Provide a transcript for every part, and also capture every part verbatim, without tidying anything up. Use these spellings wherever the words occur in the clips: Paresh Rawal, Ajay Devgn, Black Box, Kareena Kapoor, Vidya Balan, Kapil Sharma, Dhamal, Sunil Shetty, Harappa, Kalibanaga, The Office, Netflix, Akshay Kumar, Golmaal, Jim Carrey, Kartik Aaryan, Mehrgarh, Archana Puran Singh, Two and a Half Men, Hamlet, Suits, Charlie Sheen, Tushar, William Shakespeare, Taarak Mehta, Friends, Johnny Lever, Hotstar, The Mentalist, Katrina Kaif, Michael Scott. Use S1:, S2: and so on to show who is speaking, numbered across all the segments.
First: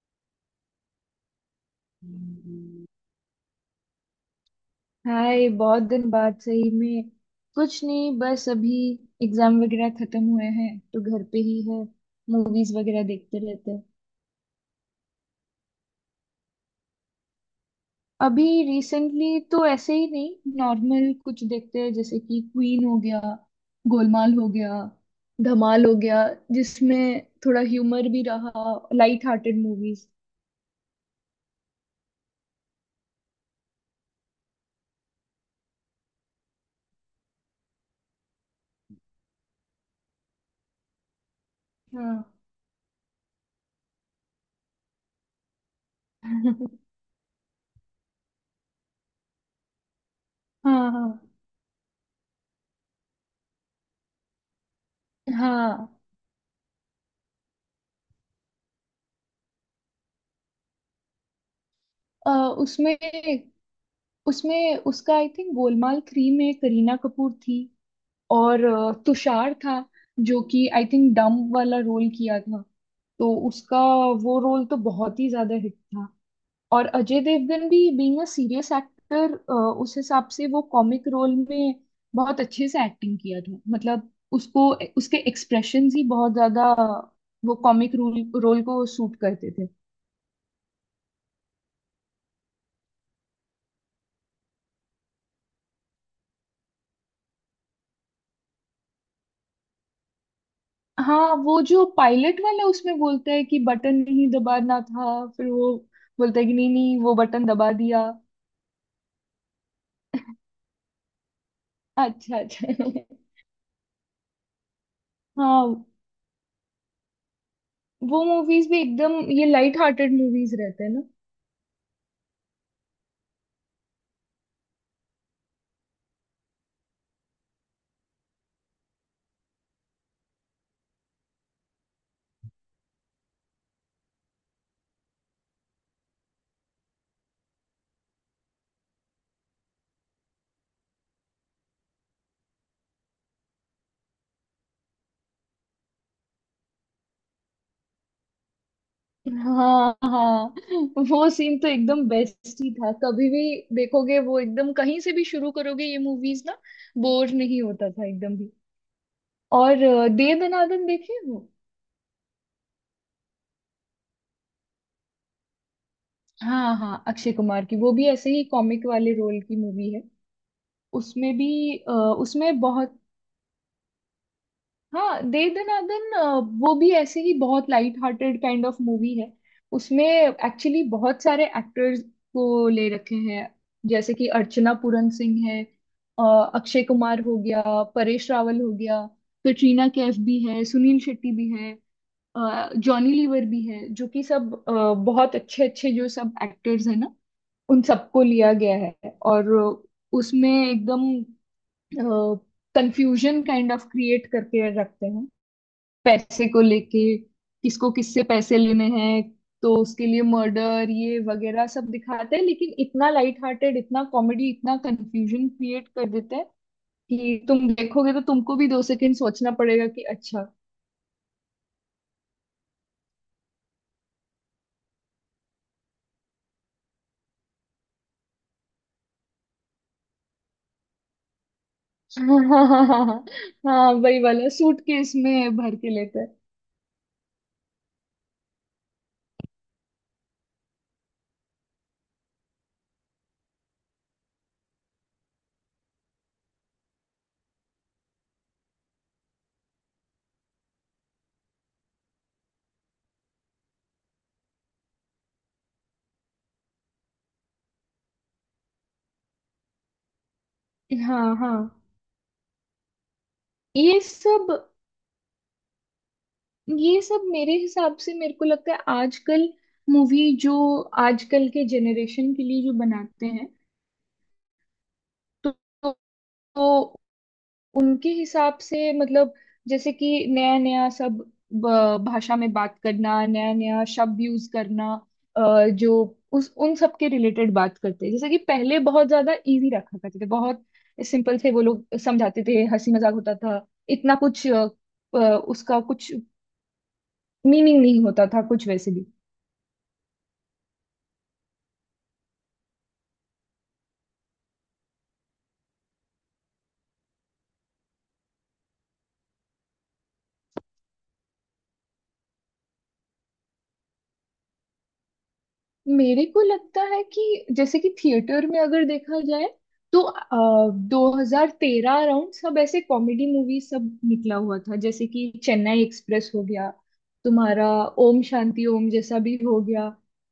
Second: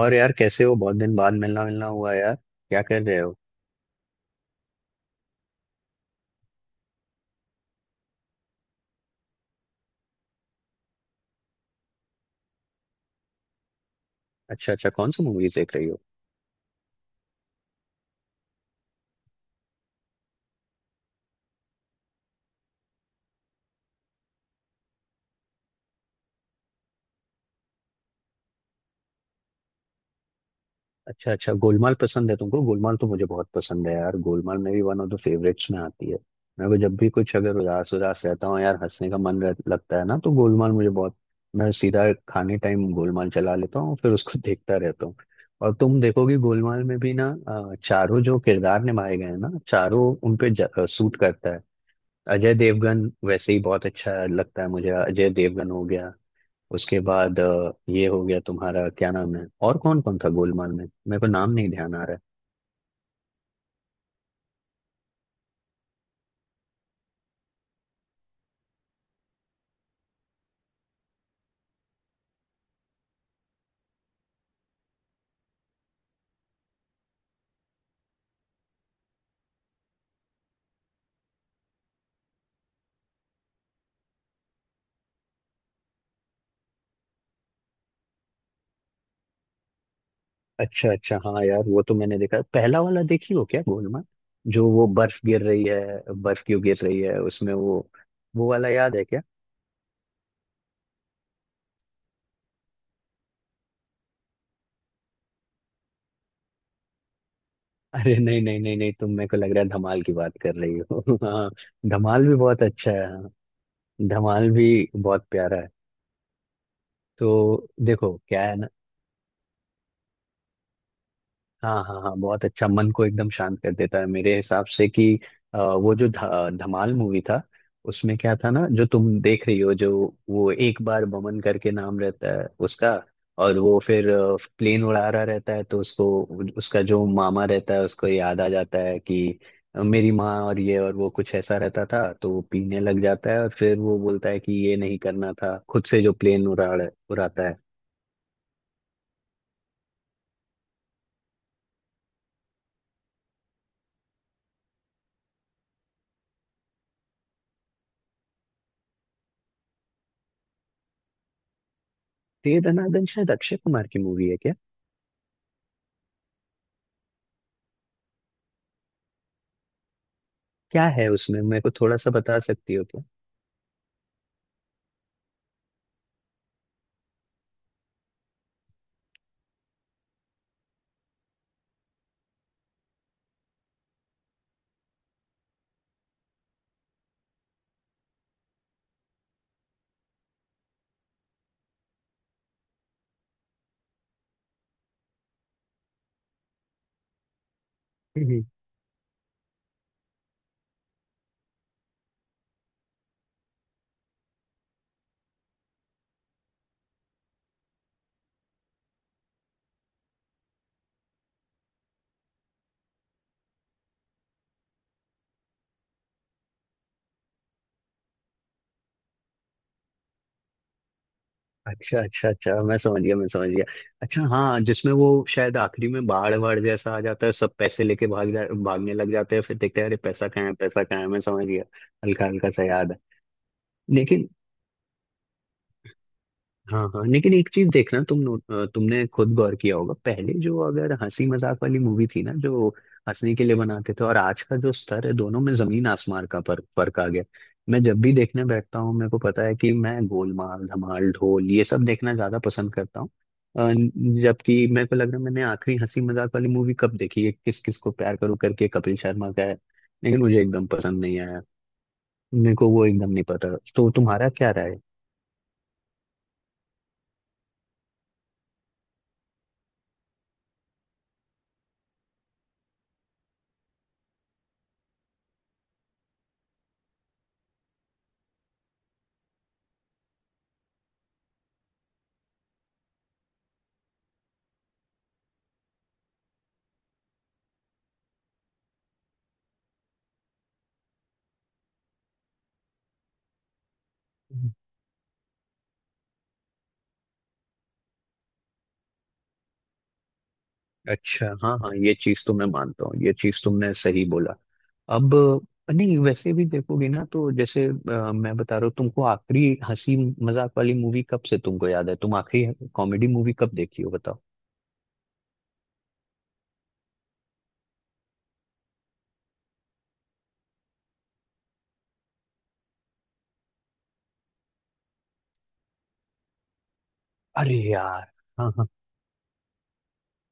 S1: और यार कैसे हो? बहुत दिन बाद मिलना मिलना हुआ यार, क्या कर रहे हो?
S2: हाय, बहुत दिन बाद सही में। कुछ नहीं, बस अभी एग्जाम वगैरह खत्म हुए हैं तो घर पे ही है। मूवीज वगैरह देखते रहते हैं।
S1: अच्छा अच्छा, कौन सी मूवीज देख रही हो?
S2: अभी रिसेंटली तो ऐसे ही नहीं, नॉर्मल कुछ देखते हैं जैसे कि क्वीन हो गया, गोलमाल हो गया, धमाल हो गया, जिसमें थोड़ा ह्यूमर भी रहा, लाइट हार्टेड मूवीज।
S1: अच्छा अच्छा, गोलमाल पसंद है तुमको? गोलमाल तो मुझे बहुत पसंद है यार। गोलमाल मेरी वन ऑफ द फेवरेट्स में आती है। मेरे को जब भी कुछ, अगर उदास उदास रहता हूँ यार, हंसने का मन रह, लगता है ना, तो गोलमाल मुझे बहुत। मैं सीधा
S2: हाँ।
S1: खाने टाइम गोलमाल चला लेता हूँ, फिर उसको देखता रहता हूँ। और तुम देखोगे गोलमाल में भी ना, अ, चारों जो किरदार निभाए गए हैं ना, चारों उन पे
S2: हाँ हाँ।
S1: सूट करता है। अजय देवगन वैसे ही बहुत अच्छा लगता है मुझे, अजय देवगन हो
S2: हाँ
S1: गया, उसके बाद अ, ये हो गया तुम्हारा क्या नाम है, और कौन कौन था गोलमाल में? मेरे को नाम नहीं ध्यान आ रहा है।
S2: अ, उसमें उसमें उसका आई थिंक गोलमाल थ्री में करीना कपूर थी। और अ, तुषार था जो कि आई थिंक डम वाला रोल किया था। तो उसका वो रोल तो बहुत ही ज्यादा हिट था। और अजय देवगन भी बीइंग अ सीरियस एक्टर, उस हिसाब से वो कॉमिक रोल में बहुत अच्छे से एक्टिंग किया था। मतलब उसको, उसके एक्सप्रेशंस ही बहुत ज्यादा वो कॉमिक रोल रोल को सूट करते थे।
S1: अच्छा अच्छा, हाँ यार वो तो मैंने देखा। पहला वाला देखी हो क्या गोलमाल, जो वो बर्फ गिर रही है, बर्फ क्यों गिर रही है उसमें, वो वो वाला याद है क्या?
S2: हाँ, वो जो पायलट वाला, उसमें बोलता है कि बटन नहीं दबाना था, फिर वो बोलता है कि नहीं नहीं वो बटन दबा दिया।
S1: अरे नहीं नहीं नहीं नहीं, तुम, मेरे को लग रहा है धमाल की बात कर रही हो हाँ, धमाल भी
S2: अच्छा
S1: बहुत
S2: अच्छा।
S1: अच्छा है। हाँ, धमाल भी बहुत प्यारा है।
S2: हाँ,
S1: तो देखो
S2: वो
S1: क्या है ना,
S2: मूवीज भी एकदम, ये लाइट हार्टेड मूवीज रहते हैं ना।
S1: हाँ हाँ हाँ, बहुत अच्छा। मन को एकदम शांत कर देता है मेरे हिसाब से कि, अ, वो जो ध- धमाल मूवी था, उसमें क्या था ना, जो तुम देख रही हो, जो वो एक बार बमन करके नाम रहता है उसका, और वो फिर प्लेन उड़ा रहा रहता है, तो उसको, उसका जो मामा रहता है, उसको याद आ जाता है कि मेरी माँ और ये और वो, कुछ ऐसा रहता था, तो वो पीने लग जाता है और फिर वो बोलता है कि ये नहीं करना था खुद से, जो प्लेन उड़ा उड़ाता है।
S2: हाँ हाँ, वो सीन तो एकदम बेस्ट ही था। कभी भी देखोगे, वो एकदम कहीं से भी शुरू करोगे ये मूवीज ना, बोर नहीं होता था एकदम भी। और अ, दे दनादन देखे हो।
S1: तो ये दनादन शायद अक्षय कुमार की मूवी है।
S2: हाँ हाँ, अक्षय कुमार की वो भी ऐसे ही कॉमिक वाले रोल की मूवी है।
S1: क्या है
S2: उसमें
S1: उसमें,
S2: भी
S1: मेरे को
S2: अ,
S1: थोड़ा सा बता
S2: उसमें
S1: सकती हो
S2: बहुत,
S1: क्या?
S2: हाँ दे दनादन, अ, वो भी ऐसे ही बहुत light hearted kind of movie है। उसमें एक्चुअली बहुत सारे एक्टर्स को ले रखे हैं जैसे कि अर्चना पूरन सिंह है, अ, अक्षय कुमार हो गया, परेश रावल हो गया, कटरीना कैफ भी है, सुनील शेट्टी भी है, अ, जॉनी लीवर भी है, जो कि सब अ, बहुत अच्छे अच्छे जो सब एक्टर्स हैं ना, उन सबको
S1: हम्म, हम्म।
S2: लिया गया है। और उसमें एकदम कंफ्यूजन काइंड ऑफ क्रिएट करके रखते हैं पैसे को लेके, किसको किससे पैसे लेने हैं। तो उसके लिए मर्डर ये वगैरह सब दिखाते हैं, लेकिन इतना लाइट हार्टेड, इतना कॉमेडी, इतना कंफ्यूजन क्रिएट कर देते हैं कि तुम देखोगे तो तुमको भी दो सेकंड सोचना पड़ेगा कि अच्छा।
S1: अच्छा अच्छा अच्छा, मैं समझ गया, मैं समझ गया। अच्छा हाँ, जिसमें वो शायद आखिरी में बाढ़ बाढ़ जैसा आ जाता है, सब पैसे लेके भाग जा भागने लग जाते हैं, फिर देखते हैं अरे पैसा कहाँ है, पैसा कहाँ है। मैं समझ गया, हल्का
S2: हाँ
S1: हल्का सा
S2: हाँ हाँ
S1: याद है।
S2: हाँ हाँ। हाँ, वही
S1: लेकिन,
S2: वाला, सूट केस में भर के लेते
S1: हाँ हाँ, लेकिन एक चीज देखना, तुम नोट अ, तुमने खुद गौर किया होगा, पहले जो अगर हंसी मजाक वाली मूवी थी ना, जो हंसने के लिए बनाते थे, और आज का जो स्तर है, दोनों में जमीन आसमान का फर्क फर्क आ गया। मैं जब भी देखने बैठता हूँ, मेरे को पता है कि मैं गोलमाल, धमाल, ढोल, ये सब देखना ज्यादा पसंद करता हूँ। अ, जबकि मेरे को लग रहा है मैंने आखिरी हंसी मजाक वाली मूवी कब देखी है, किस किस को प्यार करूं करके कपिल शर्मा का है, लेकिन मुझे एकदम पसंद
S2: हैं।
S1: नहीं
S2: हाँ
S1: आया।
S2: हाँ,
S1: मेरे को वो एकदम नहीं पता, तो
S2: ये
S1: तुम्हारा क्या
S2: सब
S1: राय
S2: ये सब मेरे हिसाब से, मेरे को लगता है आजकल मूवी जो आजकल के जेनरेशन के लिए जो बनाते हैं, तो तो उनके हिसाब से, मतलब जैसे कि नया नया सब ब- भाषा में बात करना, नया नया शब्द यूज करना, अ, जो उस उन सब के रिलेटेड बात करते हैं। जैसे कि पहले बहुत ज्यादा इजी रखा करते थे, बहुत सिंपल थे, वो लोग समझाते थे, हंसी मजाक होता था, इतना
S1: है?
S2: कुछ अ, अ, उसका कुछ मीनिंग नहीं होता था कुछ वैसे भी।
S1: अच्छा हाँ हाँ, ये चीज तो मैं मानता हूँ, ये चीज तुमने सही बोला। अब, नहीं वैसे भी देखोगे ना, तो जैसे अ, मैं बता रहा हूँ तुमको, आखिरी हंसी मजाक वाली मूवी कब से तुमको याद है, तुम आखिरी कॉमेडी मूवी कब देखी हो बताओ?
S2: मेरे को लगता है कि जैसे कि थिएटर में अगर देखा जाए, तो आ, दो हज़ार तेरह अराउंड सब ऐसे कॉमेडी मूवी सब निकला हुआ था। जैसे कि चेन्नई एक्सप्रेस हो गया
S1: अरे
S2: तुम्हारा,
S1: यार,
S2: ओम
S1: हाँ हाँ।
S2: शांति ओम जैसा भी हो गया।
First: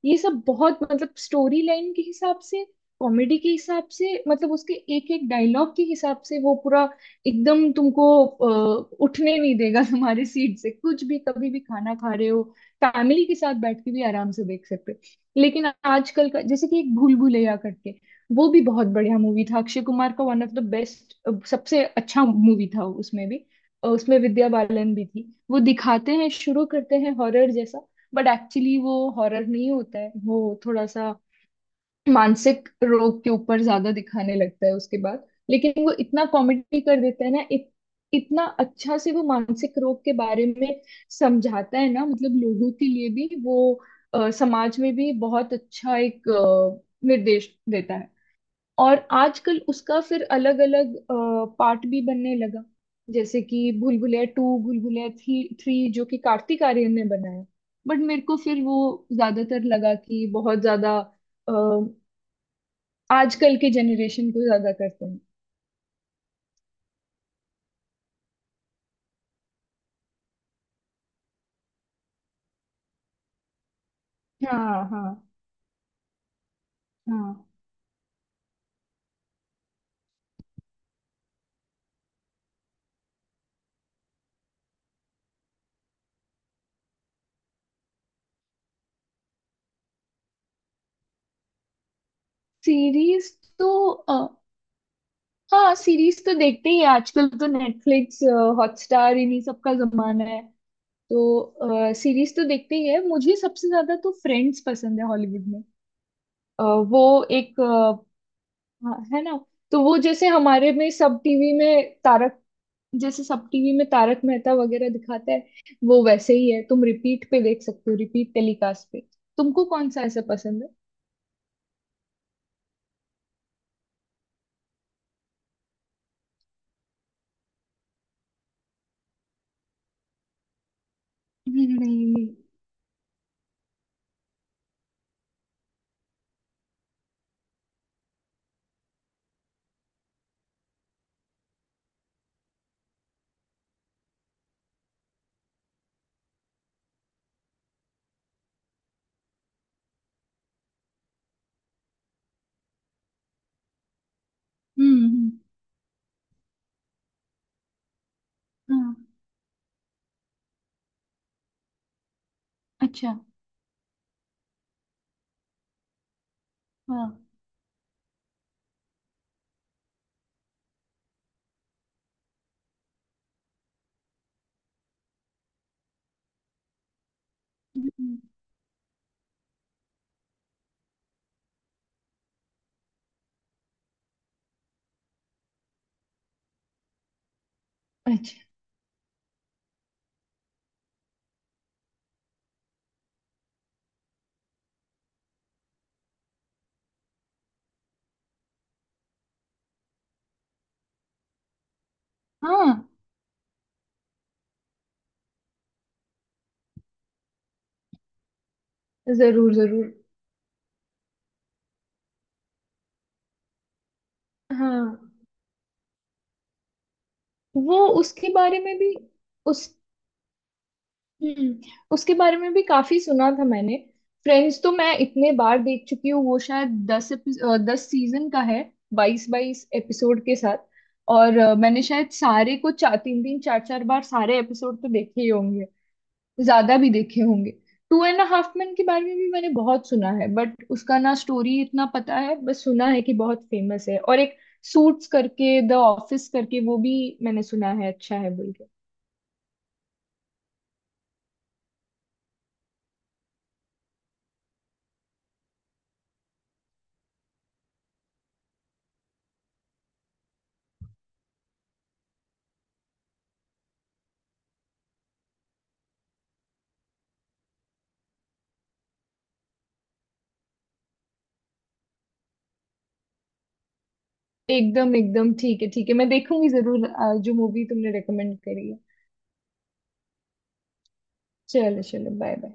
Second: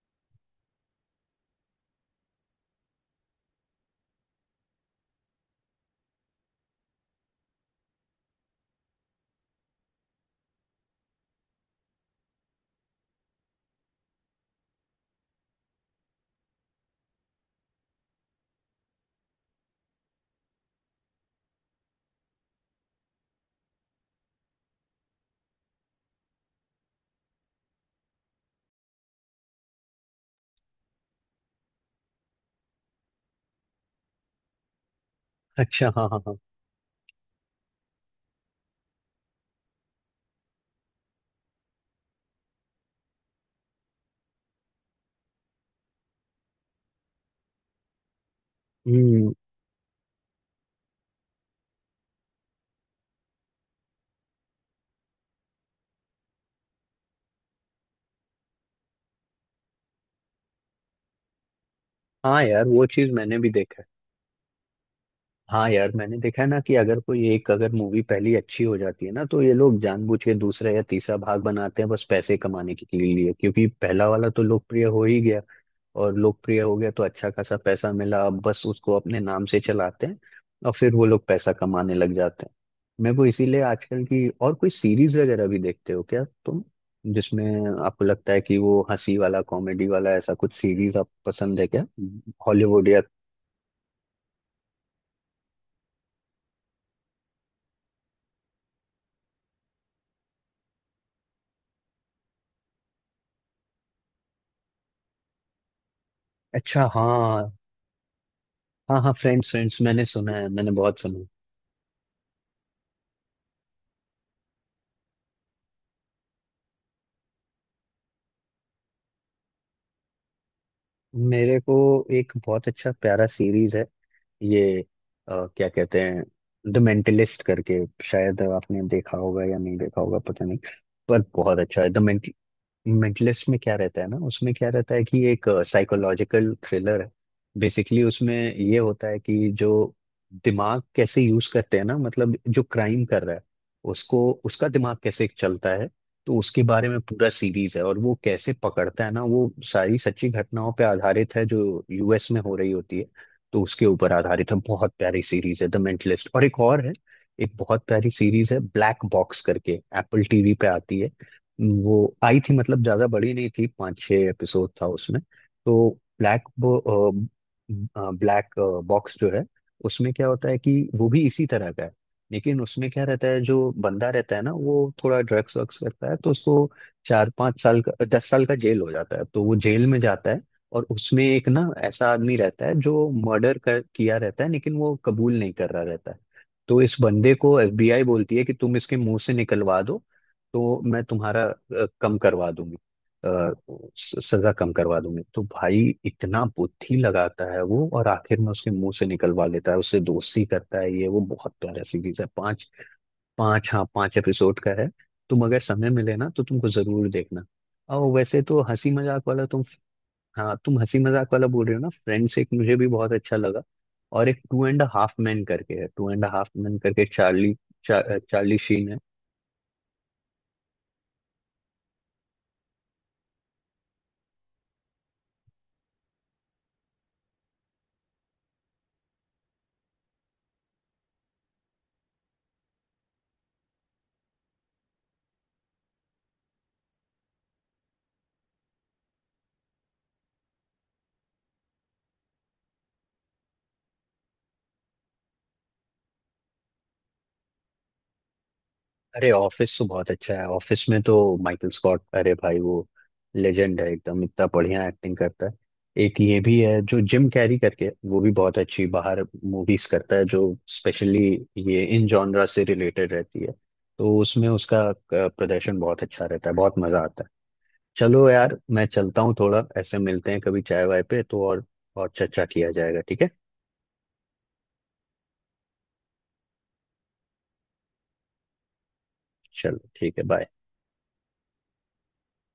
S2: ये सब बहुत, मतलब स्टोरी लाइन के हिसाब से, कॉमेडी के हिसाब से, मतलब उसके एक एक डायलॉग के हिसाब से वो पूरा एकदम तुमको अ, उठने नहीं देगा तुम्हारे सीट से। कुछ भी कभी भी खाना खा रहे हो, फैमिली के साथ बैठ के भी आराम से देख सकते हो। लेकिन आजकल का जैसे कि एक भूल भुलैया करके, वो भी बहुत बढ़िया मूवी था, अक्षय कुमार का वन ऑफ द बेस्ट, सबसे अच्छा मूवी था। उसमें भी अ, उसमें विद्या बालन भी थी, वो दिखाते हैं, शुरू करते हैं हॉरर जैसा, बट एक्चुअली वो हॉरर नहीं होता है, वो थोड़ा सा मानसिक रोग के ऊपर ज्यादा दिखाने लगता है उसके बाद। लेकिन
S1: अच्छा
S2: वो
S1: हाँ हाँ
S2: इतना
S1: हाँ।
S2: कॉमेडी कर देता है ना, इत, इतना अच्छा से वो मानसिक रोग के बारे में समझाता है ना, मतलब लोगों के लिए भी वो अ, समाज में भी बहुत अच्छा एक अ, निर्देश देता है। और
S1: हम्म।
S2: आजकल उसका फिर अलग अलग पार्ट भी बनने लगा जैसे कि भूल Bhulaiyaa two, Bhool Bhulaiyaa three, three जो कि कार्तिक आर्यन ने बनाया। बट मेरे को फिर वो ज्यादातर लगा कि बहुत ज्यादा
S1: हाँ यार, वो चीज मैंने भी
S2: आजकल के
S1: देखा है।
S2: जनरेशन को ज्यादा करते हैं।
S1: हाँ यार, मैंने देखा है ना कि अगर कोई एक, अगर मूवी पहली अच्छी हो जाती है ना, तो ये लोग जानबूझ के दूसरा या तीसरा भाग बनाते हैं, बस पैसे कमाने के लिए, क्योंकि पहला वाला तो लोकप्रिय
S2: हाँ
S1: हो
S2: हाँ।
S1: ही गया। और लोकप्रिय हो गया तो अच्छा
S2: हाँ
S1: खासा पैसा मिला, अब बस उसको अपने नाम से चलाते हैं, और फिर वो लोग पैसा कमाने लग जाते हैं। मेरे को इसीलिए, आजकल की और कोई सीरीज वगैरह भी देखते हो क्या तुम, जिसमें आपको लगता है कि वो हंसी वाला, कॉमेडी वाला, ऐसा कुछ सीरीज आप पसंद है क्या, हॉलीवुड या?
S2: सीरीज तो अ, हाँ सीरीज तो देखते ही हैं। आजकल तो नेटफ्लिक्स, हॉटस्टार इन्हीं सब का जमाना है, तो सीरीज तो देखते ही है। मुझे सबसे ज्यादा तो फ्रेंड्स पसंद है हॉलीवुड में। अ,
S1: अच्छा
S2: वो
S1: हाँ
S2: एक अ, हाँ,
S1: हाँ हाँ,
S2: है ना।
S1: फ्रेंड्स, फ्रेंड्स
S2: तो वो
S1: मैंने
S2: जैसे
S1: सुना है, मैंने
S2: हमारे में
S1: बहुत सुना
S2: सब
S1: है।
S2: टीवी में तारक जैसे सब टीवी में तारक मेहता वगैरह दिखाता है, वो वैसे ही है। तुम रिपीट पे देख सकते हो, रिपीट टेलीकास्ट पे। तुमको कौन सा ऐसा पसंद है?
S1: मेरे को एक बहुत अच्छा प्यारा सीरीज है, ये, अ, क्या कहते हैं, द मेंटलिस्ट करके। शायद आपने देखा होगा या नहीं देखा होगा, पता नहीं, पर बहुत
S2: नहीं
S1: अच्छा है। द
S2: नहीं।
S1: मेंटलिस्ट में क्या रहता है ना, उसमें क्या रहता है कि एक साइकोलॉजिकल थ्रिलर है बेसिकली। उसमें ये होता है कि जो दिमाग कैसे यूज करते हैं ना, मतलब जो क्राइम कर रहा है उसको, उसका दिमाग कैसे चलता है, तो उसके बारे में पूरा सीरीज है। और वो कैसे पकड़ता है ना, वो सारी सच्ची घटनाओं पे आधारित है, जो यूएस में हो रही होती है, तो उसके ऊपर आधारित है। बहुत
S2: हम्म
S1: प्यारी
S2: हम्म।
S1: सीरीज है द मेंटलिस्ट। और एक और है, एक बहुत प्यारी सीरीज है,
S2: हाँ।
S1: ब्लैक बॉक्स करके, एप्पल टीवी पे आती है। वो आई थी, मतलब ज्यादा
S2: अच्छा
S1: बड़ी नहीं थी, पांच छह एपिसोड था उसमें। तो ब्लैक,
S2: हाँ।
S1: ब्लैक बॉक्स जो है, उसमें क्या होता है कि वो भी इसी तरह का है, लेकिन उसमें क्या रहता है, जो बंदा रहता है ना वो, थोड़ा ड्रग्स वग्स करता है, तो उसको चार पांच साल का,
S2: हम्म।
S1: दस साल का जेल हो जाता है, तो वो जेल में जाता है। और उसमें एक ना ऐसा आदमी रहता है जो मर्डर कर किया रहता है, लेकिन वो कबूल नहीं कर रहा रहता है। तो इस बंदे को एफबीआई बोलती
S2: अच्छा
S1: है कि तुम इसके मुंह से निकलवा दो, तो मैं तुम्हारा अ, कम करवा दूंगी, अ, स- सजा कम करवा दूंगी। तो भाई, इतना बुद्धि लगाता है वो, और आखिर में उसके मुंह से निकलवा लेता है, उससे दोस्ती करता है ये। वो बहुत प्यारा सीरीज है,
S2: हाँ।
S1: पांच पांच हाँ, पांच एपिसोड का है। तुम अगर समय मिले ना तो तुमको जरूर देखना। और वैसे तो हंसी मजाक वाला
S2: जरूर
S1: तुम,
S2: जरूर।
S1: हाँ तुम हंसी मजाक वाला बोल रहे हो ना, फ्रेंड्स एक मुझे भी बहुत अच्छा लगा। और एक टू
S2: हाँ,
S1: एंड हाफ मैन करके है, टू एंड हाफ मैन करके चार्ली,
S2: वो
S1: चा,
S2: उसके
S1: चार्ली
S2: बारे में
S1: शीन
S2: भी,
S1: है।
S2: उस हम्म, उसके बारे में भी काफी सुना था मैंने। फ्रेंड्स तो मैं इतने बार देख चुकी हूँ, वो शायद दस एपिस- अ, दस सीजन का है, बाईस बाईस एपिसोड के साथ। और अ, मैंने शायद सारे को चार तीन तीन चार चार बार सारे एपिसोड तो देखे ही होंगे, ज्यादा भी देखे होंगे। टू एंड हाफ मैन के बारे में भी मैंने बहुत सुना है, बट उसका ना स्टोरी इतना पता है, बस सुना है कि बहुत फेमस है। और एक सूट्स करके, द ऑफिस करके, वो भी मैंने सुना है अच्छा है बोल के।
S1: अरे ऑफिस तो बहुत अच्छा है, ऑफिस में तो माइकल स्कॉट, अरे भाई वो लेजेंड है एकदम, इतना बढ़िया एक्टिंग करता है। एक ये भी है जो जिम कैरी करके, वो भी बहुत अच्छी बाहर मूवीज करता है, जो स्पेशली ये इन जॉनरा से रिलेटेड रहती है, तो उसमें उसका अ, प्रदर्शन बहुत अच्छा रहता है, बहुत मजा आता है। चलो यार मैं चलता हूँ, थोड़ा ऐसे मिलते हैं कभी चाय वाय पे, तो और और चर्चा किया जाएगा, ठीक है?
S2: एकदम एकदम, ठीक है ठीक है, मैं देखूंगी जरूर आ, जो मूवी तुमने रेकमेंड करी है।
S1: चलो ठीक है, बाय।
S2: चलो चलो, बाय बाय।